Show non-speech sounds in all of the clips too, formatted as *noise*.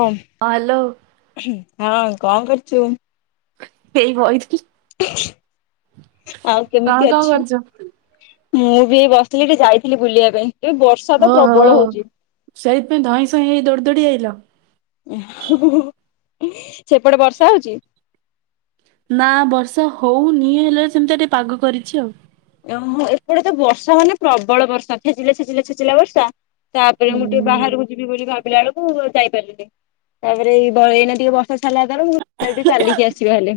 ହମ। Hello. ହଁ କଣ କରୁଛୁ? ଏଇ ବଇଥିଲି। ଆଉ ତମେ କେମିତି କଣ ଅଛୁ? କରୁଛ? ମୁଁ, ବି ଏଇ ବସିଥିଲି ଟିକେ ଯାଇଥିଲି ବୁଲିବା ପାଇଁ। ଏ ବର୍ଷା ତ ଓହୋ ପ୍ରବଳ ହଉଛି। ସେଇଥିପାଇଁ ଧଇଁ ସଇଁ ହେଇ ଦୌଡ଼ି ଦୌଡ଼ି ଆଇଲ। ସେପଟେ ବର୍ଷା ହଉଛି? ନା ବର୍ଷା ହୋଉନି ହେଲେ ସେମିତିଆ ଟିକେ ପାଗ କରିଛି ଆଉ। ଓହୋ ଏପଟେ ତ ବର୍ଷା ମାନେ ପ୍ରବଳ ବର୍ଷା ଛେଚିଲା, ଛେଚିଲା, ଛେଚିଲା ବର୍ଷା, ତାପରେ ମୁଁ ଟିକେ ହୁଁ ବାହାରକୁ ଯିବି ବୋଲି ଭାବିଲା ବେଳକୁ ଯାଇପାରିଲିନି। ତାପରେ ଏଇ ବ ଏଇନା ଟିକେ ବ ର୍ଷା ଛାଡ଼ିଲା ଯେତେବେଳୁ ମୁଁ କହିଲି ଚାଲିକି ଆସିବା ହେଲେ।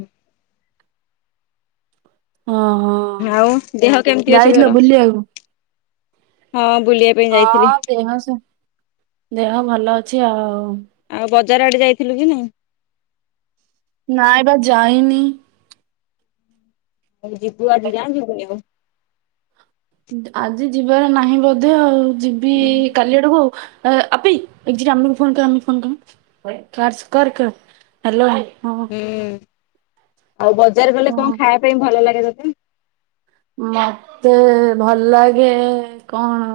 ହଁ ହଁ। ଆଉ ଦେହ କେମିତି ଅଛି ତୋର? ହଁ ବୁଲିବା ପାଇଁ ଯାଇଥିଲି ହଁ, ଦେହ ସେ ଦେହ ଭଲ ଅଛି ଆଉ। ଆଉ ବଜାର ଆଡେ ଯାଇଥିଲୁ କି ନାଇଁ? ନାଇଁ ବା ଯାଇନି। ଆଉ ଯିବୁ ଆଜି ଯା ଯିବୁନି ମୁଁ। ଆଜି ଯିବାର ନାହିଁ ବୋଧେ ଆଉ। ଯିବି କାଲି ଆଡକୁ ଆଉ ଆବେ *unintelligible* ହ୍ୟାଲୋ। ହୁଁ, ଆଉ ବଜାର ଗଲେ ହଁ। କଣ ଖାଇବା ପାଇଁ ଭଲ ଲାଗେ ତତେ? ମତେ ଭଲ ଲାଗେ କଣ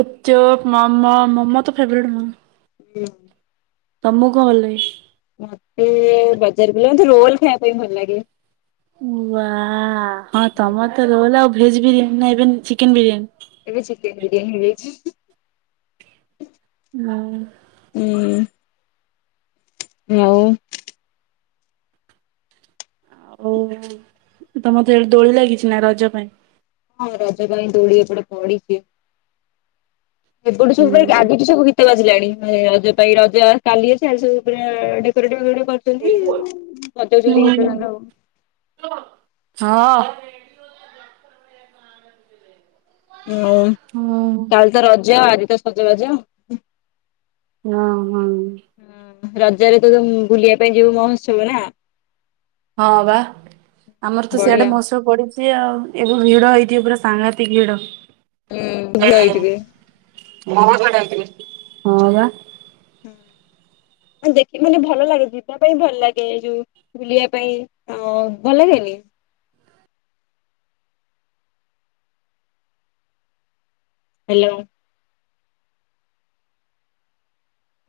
ଗୁପଚୁପ୍, ମୋମୋ ମୋମୋ ତ ଫେବରେଟ୍ ମୋ ହୁଁ। ତମକୁ କଁ ଭଲ ଲାଗେ? ମତେ ବଜାର କୁ ଗଲେ ମତେ ରୋଲ ଖାଇବା ପାଇଁ ଭଲ ଲାଗେ। ଉଁ ୱା ହ ହୁଁ ହୁଁ। ତମର ତ ରୋଲ ଆଉ ଭେଜ ବିରିୟାନୀ ନା ଏବେ ଚିକେନ ବିରିୟାନି? ଏବେ ଚିକେନ ବିରିୟାନ ହେଇଯାଇଛି। ନୋ ହୁଁ। ହଉ। ହଉ ତମର ତାହେଲେ ଦୋଳି ଲାଗିଛି ନା ରଜ ପାଇଁ? ହଁ ରଜ ପାଇଁ ଦୋଳି ଏପଟେ ପଡିଛି। ଏପଟୁ ହୁଁ ସବୁ ଭାଇ ଆଜିଠୁ ସବୁ କି ଗୋଟେ ବାଜିଲାଣି ରଜ ପାଇଁ ରଜ କାଲି ଅଛି। ଆଜି ସବୁ ପୁରା ଡେକୋରେଟ୍ ଫେକୋରେଟ କରୁଛୁ। *unintelligible* ହଁ ବଜଉଚନ୍ତି ଗୀତ ହୁଁ ତାଙ୍କର ଆଉ। ହଁ। *unintelligible* ହଁ। କାଲି ତ ରଜ ଆଜି ତ ସଜବାଜ। ନ ହଁ। ହଁ ରଜରେ ତୁ ବୁଲିବା ପାଇଁ ଯିବୁ ମହୋତ୍ସବ ନା। ହଁ ବା ଆମର ତ ବଢିଆ। ସିଆଡେ ମହୋସ ପଡିଛି ଆଉ ଏବେ ଭିଡ ହେଇଥିବ ପୁରା ସାଂଘାତିକ ଭିଡ। ହୁଁ ଭଲ ହେଇଥିବେ। ହଁ ବା। ହୁଁ ଦେଖି ମାନେ ଭଲ ଲାଗେ ଯିବା ପାଇଁ ଭଲ ଲାଗେ ଏଇ ଯୋଉ। ବୁଲିବା ପାଇଁ ଅ ଭଲ ଲାଗେନି? ହେଲୋ।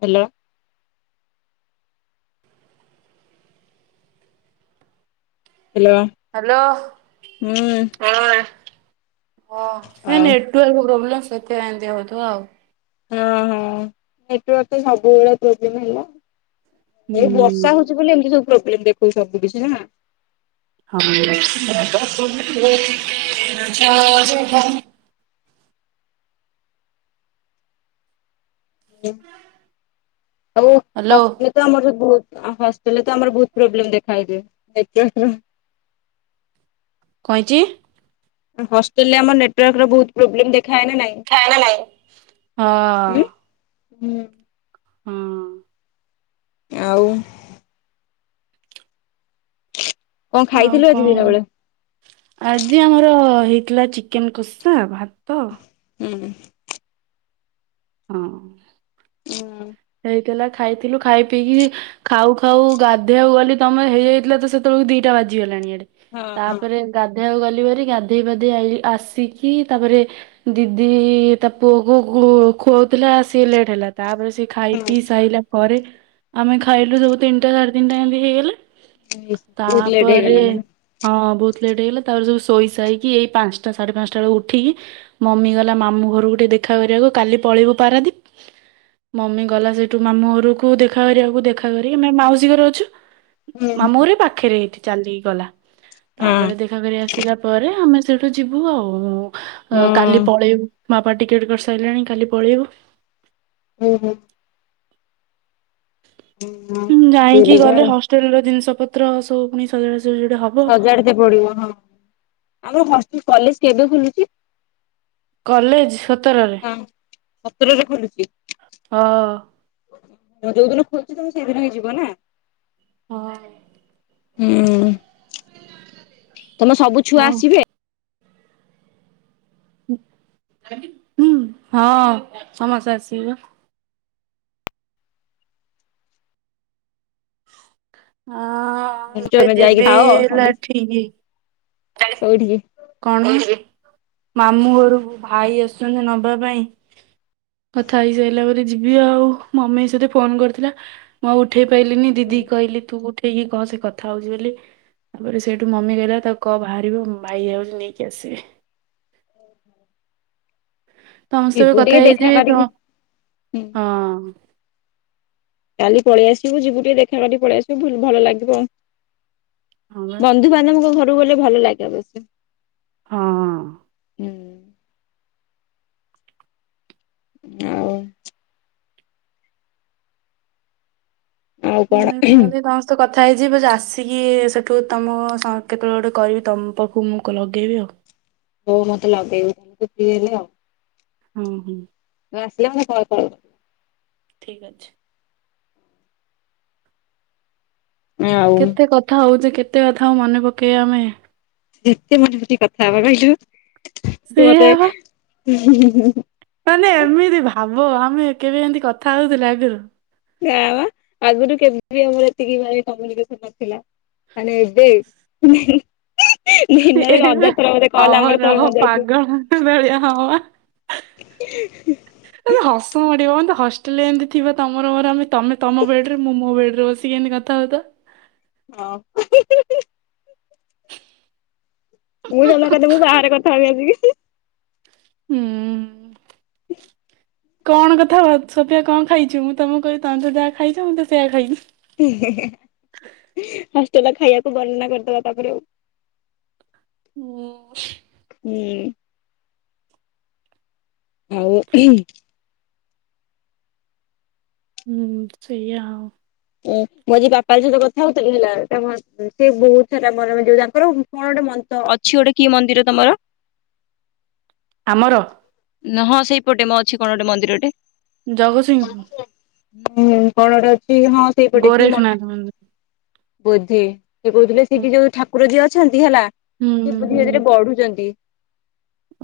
ହେଲୋ। ହେଲୋ। ହାଲୋ ହଁ ହଁ ଏ ଆଉ ନେଟ୍ ଟୁୱେଲଭ ପ୍ରୋବ୍ଲମ ସେଥିପାଇଁ ଏମିତି ହଉଥିବ ଆଉ। ହଁ ହଁ ନେଟୱାର୍କ ତ ସବୁବେଳେ ପ୍ରୋବ୍ଲେମ ହେଲା। ଏଇ ହୁଁ ବର୍ଷା ହଉଛି ବୋଲି ଏମିତି ସବୁ ପ୍ରୋବ୍ଲେମ ଦେଖଉଛି ସବୁ କିଛି ନା। *unintelligible* ଆଉ ହ୍ୟାଲୋ *inaudible* ତ ଆମର ବହୁ ହଷ୍ଟେଲରେ ଆମରତ ବହୁତ ପ୍ରୋବ୍ଲେମ ଦେଖାଇ ଦିଏ ନେଟୱର୍କର। କଣ ହେଇଚି? ହଷ୍ଟେଲ ରେ ଆମର ନେଟୱାର୍କ ର ବହୁତ ପ୍ରୋବଲେମ୍ ଦେଖାଏ ନା ନାଇଁ। ଥାଏ ନା ନାଇଁ? ହଁ। ହୁଁ। ହୁଁ। ହଁ। ଆଉ କଣ ଆଉ ଖାଇଥିଲୁ ଆଜି ଦିନ କଣ। ବେଳେ? ଆଜି ଆମର ହେଇଥିଲା ଚିକେନ କଷା ଭାତ। ଉଁ ହୁଁ। ହଁ। ଉଁ ହେଇଥିଲା ଖାଇଥିଲୁ ଖାଇ ପିଇକି ଖାଉ ଖାଉ ଗାଧେଇବାକୁ ଗଲି ତମେ ହେଇଯାଇଥିଲା ତ ସେତେବେଳକୁ ଦିଟା ବାଜିଗଲାଣି ଇଆଡେ। ହଁ ହଁ ତାପରେ ଗାଧେଇବାକୁ ଗଲିି ଭାରି ଗାଧେଇ ପାଧେଇ ଆଇଲି ଆସିକି ତାପରେ ଦିଦି ତା ପୁଅ କୁ ଖୁ ଖୁଆଉଥିଲା ସିଏ ଲେଟ୍ ହେଲା ତାପରେ ସେ ଖାଇ ହଁ। ପିଇ ସାଇଲା ପରେ ଆମେ ଖାଇଲୁ ସବୁ ତିନିଟା ସାଢେ ତିନିଟା ଏମିତି ହେଇଗଲା। ବହୁତ ଲେଟ୍ ତାପରେ ହେଇଗଲାଣି। ହଁ ବହୁତ ଲେଟ୍ ହେଇଗଲା ତାପରେ ସବୁ ଶୋଇସାଇକି ଏଇ ପାଞ୍ଚଟା ସାଢେ ପାଞ୍ଚଟା ବେଳକୁ ଉଠିକି। ମମି ଗଲା ମାମୁଁ ଘରକୁ ଟିକେ ଦେଖା କରିବାକୁ କାଲି ପଳେଇବୁ ପାରାଦୀପ। ମମି ଗଲା ସେଇଠୁ ମାମୁଁ ଘରକୁ ଦେଖା କରିବାକୁ ଦେଖା କରି ଆମେ ମାଉସୀ ଘରେ ଅଛୁ। ମାମୁଁ ଘର ଏଇ ପାଖରେ ଏଇଠି ଚାଲିକି ଗଲା ହଁ। ତାପରେ ଦେଖ ତାପରେ ଆସିଲା ପରେ ଆମେ ସେଇଠୁ ଯିବୁ ଆଉ କାଲି ହୁଁ ପଳେଇବୁ। ମାପା ଟିକେଟ୍ କରିସାରିଲେଣି କାଲି ପଳେଇବୁ। ହୁଁ ହୁଁ ହୁଁ ଯାଇକି ବୁଲିବା ଗଲେ ଆଉ ହଷ୍ଟେଲ୍ ର ଜିନିଷ ପତ୍ର ସବୁ ପୁଣି ସଜଡା ସଜଡି ହବ। ସଜାଡିତେ ପଡିବ ହଁ ଆମର ହଷ୍ଟେଲ୍ କଲେଜ୍ କେବେ ଖେଲୁଚି? କଲେଜ୍ ସତରରେ। ସତରରେ ଖୋଲୁଚି। ହଁ। ଯୋଉ ଦିନ ଖୋଲୁଚି ତମେ ସେଇଦିନ ହିଁ ଯିବ ନା? ହଁ। ହୁଁ ତମ ସବୁ ଛୁଆ ହଁ ଆସିବେ? ହଁ ସମସ୍ତେ ଆସିବେ ବା। ହଁ ଏବେ ତମେ ଯାଇକି ଯିବି ଥାଅ ହେଲା ଠିକି। କୋଉଠିକି? କଣ ହେଇଚି ମାମୁଁ ଘରକୁ ଭାଇ ଆସୁଛନ୍ତି ନବା ପାଇଁ। କଥା ହେଇସାରିଲା ପରେ ଯିବି ଆଉ ମମି ସହିରେ ଫୋନ କରିଥିଲା ମୁଁ ଆଉ ଗ ଉଠେଇ ପାଇଲିିନି ଦିଦି କହିଲି ତୁ ଉଠେଇ କି କହ ସେ କଥା ହଉଛି ବୋଲି ତାପରେ ସେଇଠୁ ମମି କିହିଲା ତାକୁ। କହ ବାହାରିବ ଭାଇ ଆଉଚି ନେଇକି ଆସିବେ। ହୁଁ ସମସ ବି କଥା ଦେଖା ହେଇଯାଇଥି ବି ତ କରିକି ହଁ। କାଲି ପଳେଇଆସିବୁ ଯିବୁ ଟିକେ ଦେଖା କରିକି ପଳେଇଆସୁ ଭୁଲ୍ ଭଲ ଲାଗିବ ଆଉ। ହଁ ବା ବନ୍ଧୁବାନ୍ଧବଙ୍କ ଘରୁକୁ ଗଲେ ଭଲ ଲାଗେ ଅବଶ୍ୟ। ହଁ ହୁଁ। ଆଉ। ଆଉ ଲେଟ୍ କଣ? ହେଲେ ବାସ୍। ତୁ କଥା ହେଇଯିବୁ ଆସିକି ସେଠୁ ତମ ସଂ କେତେବେଳେ ଗୋଟେ କରିବି ତମ ପାଖକୁ ମୁଁ ଲଗେଇବି ଆଉ। ହଉ ମତେ ଲଗେଇବୁ ଛୁଟି ହେଲେ ଆଉ। ହଁ ହୁଁ। ଇଏ ଆସିଲେ ମୁଁ କହିକି ପଳେଇବି। ଠିକ୍ ଅଛି। ଆଉ କେତେ କଥା ହଉଚେ କେତେ କଥାଆଉ ମନେ ପକେଇବା ଆମେ। ଯେତେ ମନେ ପକେଇକି କଥା ହେବା କହିଚୁ ତୁ ସେଇଆ ମତେ ବା ହୁଁ ହୁଁ ହୁଁ। ମାନେ ଏମିତି ଭାବ ଆମେ କେବେ ଏମିତି କଥା ହଉଥିଲେ ଆଗରୁ। ନା ପା ଆଗରୁ କେବେ ବି ଆମର ଏତିକି କମୁନିକେସନ ନଥିଲା ତାହାଲେ ଏ ବେ ଉଁ ହୁଁ। ସିଏ ଦିନରେ ହଜାରେ ଥର ବୋଧେ କଲ ଆମର ତୋର ମୋର ଯାଇଚୁ। ଏଭ ଳିଆ ହବପା। *inaudible* ହସ ମଡିବ ବନ୍ଧୁ ହଷ୍ଟେଲରେଏମିତି ଥିବ ତମର ମୋର ତମେ ତମ ବେଡ ରେ ମୁଁ ମୋ ବେଡ ରେ ବସିି ଟିକେ ଏମିତି କଥା ହଉ ତ। ହଁ। ମୁଁ ଜଲାକାଲି ମୁଁ ବାହାରେ କଥା ହେବି ଆସିକି। ହୁଁ ଉଁ। କଣ କଥା ହବ ସତରେ କଣ ଖାଇଛୁ ମୁଁ ତମକୁ କହିଲି ତମେ ତ ଯାହା ଖାଇଛ ମୁଁ ତ ସେୟଆ ଖାଇଚି। ହଷ୍ଟେଲ ଖାଇବାକୁ ବର୍ଣ୍ଣନା କରିଦେବା ତାପରେ ଆଉ। *inaudible* *inaudible* ହୁଁ। ଆଉ ହିମ୍। ହୁଁ ସେଇଆ। ଓ ମୋ ଯ ବାପା ସହିତ କଥା ହଉଥିଲି ହେଲା ତା ସେ ବହୁତ ସାରା ମନ ତାଙ୍କର କଣ ଗୋଟେ ମନ୍ତ ଅଛି ଗୋଟେ କିଏ ମନ୍ଦିର ତମର ଆମର ହଁ ସେଇପଟେ ମ ଅଛି କଣ ଗୋଟେ ମନ୍ଦିରଟେ ଜଗତସିଂହୁ ପୁର। ହଁ କଣଟେ ଅଛି ହଁ ସେଇପଟେ କି ମଠ ଗୋରେଖନାଥ ମନ୍ଦିର ବୋଧେ ସେ କହୁଥିଲେ ହୁଁ ସେଠି ଯୋଉ ଠାକୁର ଯିଏ ଅଛନ୍ତି ହେଲା ସେ ହୁଁ ହୁଁ ଧୀରେ ଧୀରେ ବଢୁଚନ୍ତି।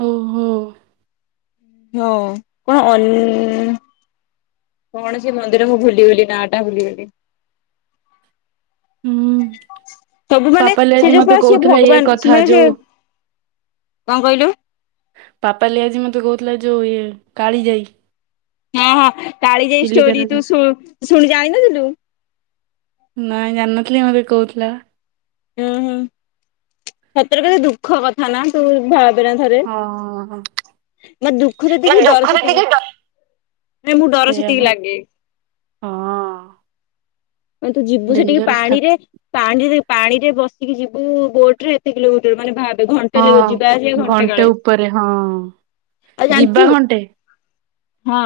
ଓହୋ। ହଁ କଣ ଅଲ୍‌ କଣ ସେ ମନ୍ଦିର ମୁଁ ଭୁଲିଗଲି ନା ଟା ଭୁଲିଗଲି। ହୁଁ। ସବୁ ମାନେ ପାପାଲି ସେ ଆଜି ମତେ ଯୋଉରେ ସ କହୁଥିଲା ଇଏ ଭଗବାନ କଥା ସେମାନେ ସେ ଯୋଉ କଣ କହିଲୁ? ପାପାଲି ଆଜି ମୋତେ କହୁଥିଲା ଯୋଉ ଇଏ କାଳିଜାଇ। ହଁ ହଁ କାଳିଜାଇ ଷ୍ଟୋରି ଚିଲିକାର ତୁ ଶୁ ଶୁଣି ଜାଣିିନଥିଲୁ। ନାଇଁ ଜାଣିନଥିଲି ମତେ କହୁଥିଲା ବା। ହୁଁ ହୁଁ ସତରେ କେତେ ଦୁଃଖ କଥା ନା ତୁ ଦ୍ଭା ବେଣା ଥରେ ହଁ। ମା ଦୁଃଖ ଯେତିକି ଡର ପୋଖରୀ ସେତିକି। ଟିକେ ଡ ନାଇଁ ମୁଁ ଡର ସେଇଆ ବା ସେତିକି ଲାଗେ ହଁ। ମାନେ ତୁ ଯିବୁ ସେଠିକି ଡେଞ୍ଜରସ୍ ଠା ପାଣିରେ ପାଣିରେ ପାଣିରେ ବସିକି ଯିବୁ ବୋଟ ରେ ଏତେ କିଲୋମିଟର ମାନେ ଭାବ୍ ଏ ଘଣ୍ଟେ ଯିବା ଆସିବା ହଁ ଘଣ୍ଟେ କାଳେ ଉପରେ ହଁ ଆଉ ଯିବା ଜାଣିଛୁ ଘଣ୍ଟେ ହଁ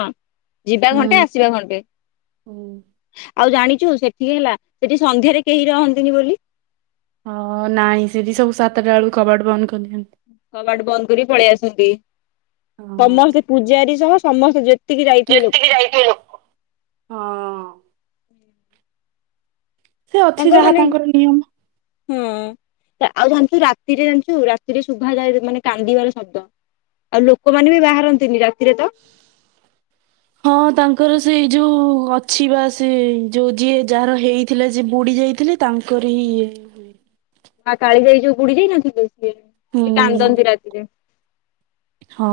ଯିବା ଘଣ୍ଟେ ହୁଁ। ଆସିବା ଘଣ୍ଟେ ଆଉ ଜାଣିଚୁ ସେଠିକି ହେଲା ସେଠି ସନ୍ଧ୍ୟାରେ କେହି ରହନ୍ତିନି ବୋଲି ହଁ ନାଇଁ ସେଠି ସବୁ ସାତଟା ବେଳକୁ କବାଟ ବନ୍ଦ କରିଦିଅନ୍ତି। କବାଟ ବନ୍ଦ କରି ପଳେଇ ଆସନ୍ତି ହଁ ସମସ୍ତେ ପୂଜାରୀ ସହ ସମସ୍ତେ। ଯେତିକି ଯାଇଥିବେ ଯେତିକି ଲୋକ। ଯାଇଥିଲୁ ହଁ ସେ ଅଛି ଯାହା ତାଙ୍କର ନିୟମ। ହୁଁ। ଆଉ ଜାଣିଛୁ ରାତିରେ ଜାଣିଛୁ ରାତିରେ ଶୁଭା ଯାଏ ମାନେ କାନ୍ଦିବାର ଶବ୍ଦ। ଆଉ ଲୋକମାନେ ବି ବାହାରନ୍ତିନି ରାତିରେ ତ। ହଁ ତାଙ୍କର ସେ ଯୋଉ ଅଛି ବା ସେ ଯୋଉ ଯିଏ ଯାହାର ହେଇ ଥିଲା ଯେ ବୁଡି ଯାଇଥିଲେ ତାଙ୍କର ହିଁ ଇଏ ମା କାଳି ଯାଇ ଯୋଉ ବୁଡି ଯାଇନଥିଲେ ସିଏ ହୁଁ ସେ କାନ୍ଦନ୍ତି ରାତିରେ। ହଁ।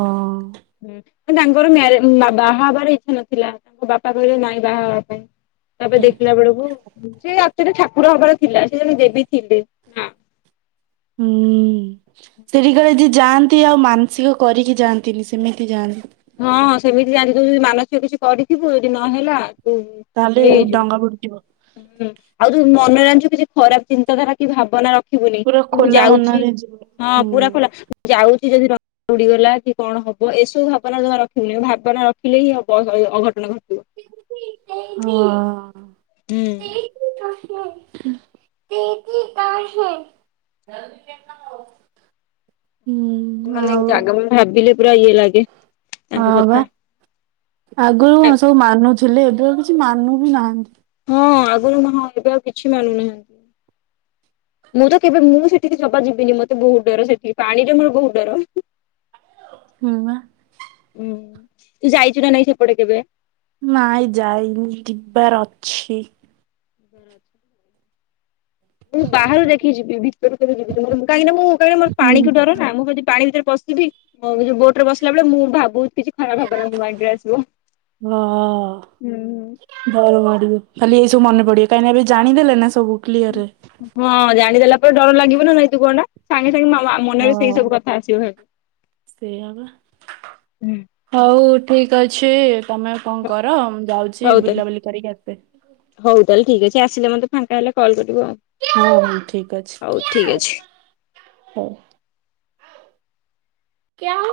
ଉଁ ତାଙ୍କର ମା ବାହା ହେବାର ଇଚ୍ଛା ନଥିଲା ତାଙ୍କ ବାପା କହିଲେ ନାଇଁ ବାହା ହେବା ପାଇଁ। ତାପରେ ଦେଖିଲା ବେଳକୁ ସେ ଆକ୍‌ଚ୍ବାଲିଠାକୁର ହବାର ଥିଲା ସେ ଜଣେ ଦେବୀ ଥିଲେ। ହୁଁ। ସେଠିକାଳେ ଯିଏ ଯାଆନ୍ତି ଆଉ ମାନସିକ କରିକି ଯାଆନ୍ତିନି ସେମିତି ଯାଆନ୍ତି। ହଁ ହଁ ସେମିତି ଯାଆନ୍ତି ଯଦି ମାନସିକ କିଛି କରିଥିବୁ ଯଦି ନହେଲା ହୁ ତାହେଲେ ନେଇେ ଯୋ ଡଙ୍ଗା ବୁଡିଯିବ *unintelligible* ହୁଁ ଆଉ ଯୋଉ ମନେରେଣିଛୁ କିଛି ଖରାପ ଚିନ୍ତାଧାରା କି ଭାବନା ର ଦେଖିବୁନି ପୁରା କି ମୁଁ ଖୋଲା ଯାଉଛି ମନରେ ଯିବ ହଁ ହୁଁ। ପୁରା ଖୋଲା ଯାଉଛି ଯଦି ଡଙ୍ଗା ବୁଡିଗଲା କି କଣ ହବ ଏସବୁ ଭାବ ଭାବନା ଜମା ରଖିବୁନି ଭାବନା ରଖିଲେ ହିଁ ଅ ଅଘଟଣ ଘଟିବ। ହଁ। *unintelligible* *unintelligible* ହୁଁ ମାନେ ଆଉ ଜାଗା ଭିଲି ପୁରା ଇଏ ଲାଗେ ହଁ ତାଙ୍କ ବା କଥା ଆଗରୁ ଆ କଣ ସବୁ ମାନୁଥିଲେ ଏବେ ଆଉ କିଛି ମାନୁ ବି ନାହାନ୍ତି। ହଁ ଆଗରୁ ମୁଁ ଏବେ ଆଉ କିଛି ମାନୁନାହାନ୍ତି। ମୁଁ ତ କେବେ ମୁଁ ସେଠିକି ଯବା ଯିବିନି ମତେ ବହୁତ ଡର ସେଠି ପାଣିରେ ମୋର ବହୁତ ଡର। *inaudible* ହୁଁ। ହୁଁ ତୁ ଯାଇଛୁ ନା ନାଇଁ ସେପଟେ କେବେ? ନାଇଁ ଯାଇନି ଯିବାର ଅଛି। ବର ଅଛ। ମୁଁ ବାହାରୁ ଦେଖିଚି ଭିତରୁ *unintelligible* ହୁଁ ପାଣିକୁ ଡର ନା ମୁଁ ଯଦି ପାଣି ଭିତରେ ପଶିବିଉ ବୋଟ ରେ ବସିଲା ବେଳେ ମୁଁ ଭାବୁଛି *unintelligible* ଭାବଗୁରା ମାଇଣ୍ଡ କୁ ଆସିବ। ଘର ମାଡିବ ଖାଲି ଏଇସବୁ ମନେ ପଡିବ କାହିଁକି ଏବେ ଜାଣିଦେଲେ ନା ସବୁ କ୍ଲିୟରରେ। ହଁ ଜାଣିଦେଲା ପରେ ଡର ଲାଗିବ ନା *unintelligible* ସାଙ୍ଗେ ସାଙ୍ଗେ ମୋ ମନରେ ସେଇ ସବୁ କଥା ଆସିବ। ସେଇ ହବ ହଉ ଠିକ ଅଛି ତମେ କଣ କର ମୁଁ ଯାଉଛି। ଅଛି ହଉ ତାହେଲେ ବୁଲାବୁଲି କରିକି *unintelligible* ହଉ ତାହେଲେ ଠିକ ଅଛିସିଲେ ମତେ ଫା ହେଲେ କଲ୍ କରିବ ଆଉ। ହଉ ଠିକ ଅଛି, ହଉ ଠିକ୍ ଅଛି ହଉ। କ୍ୟା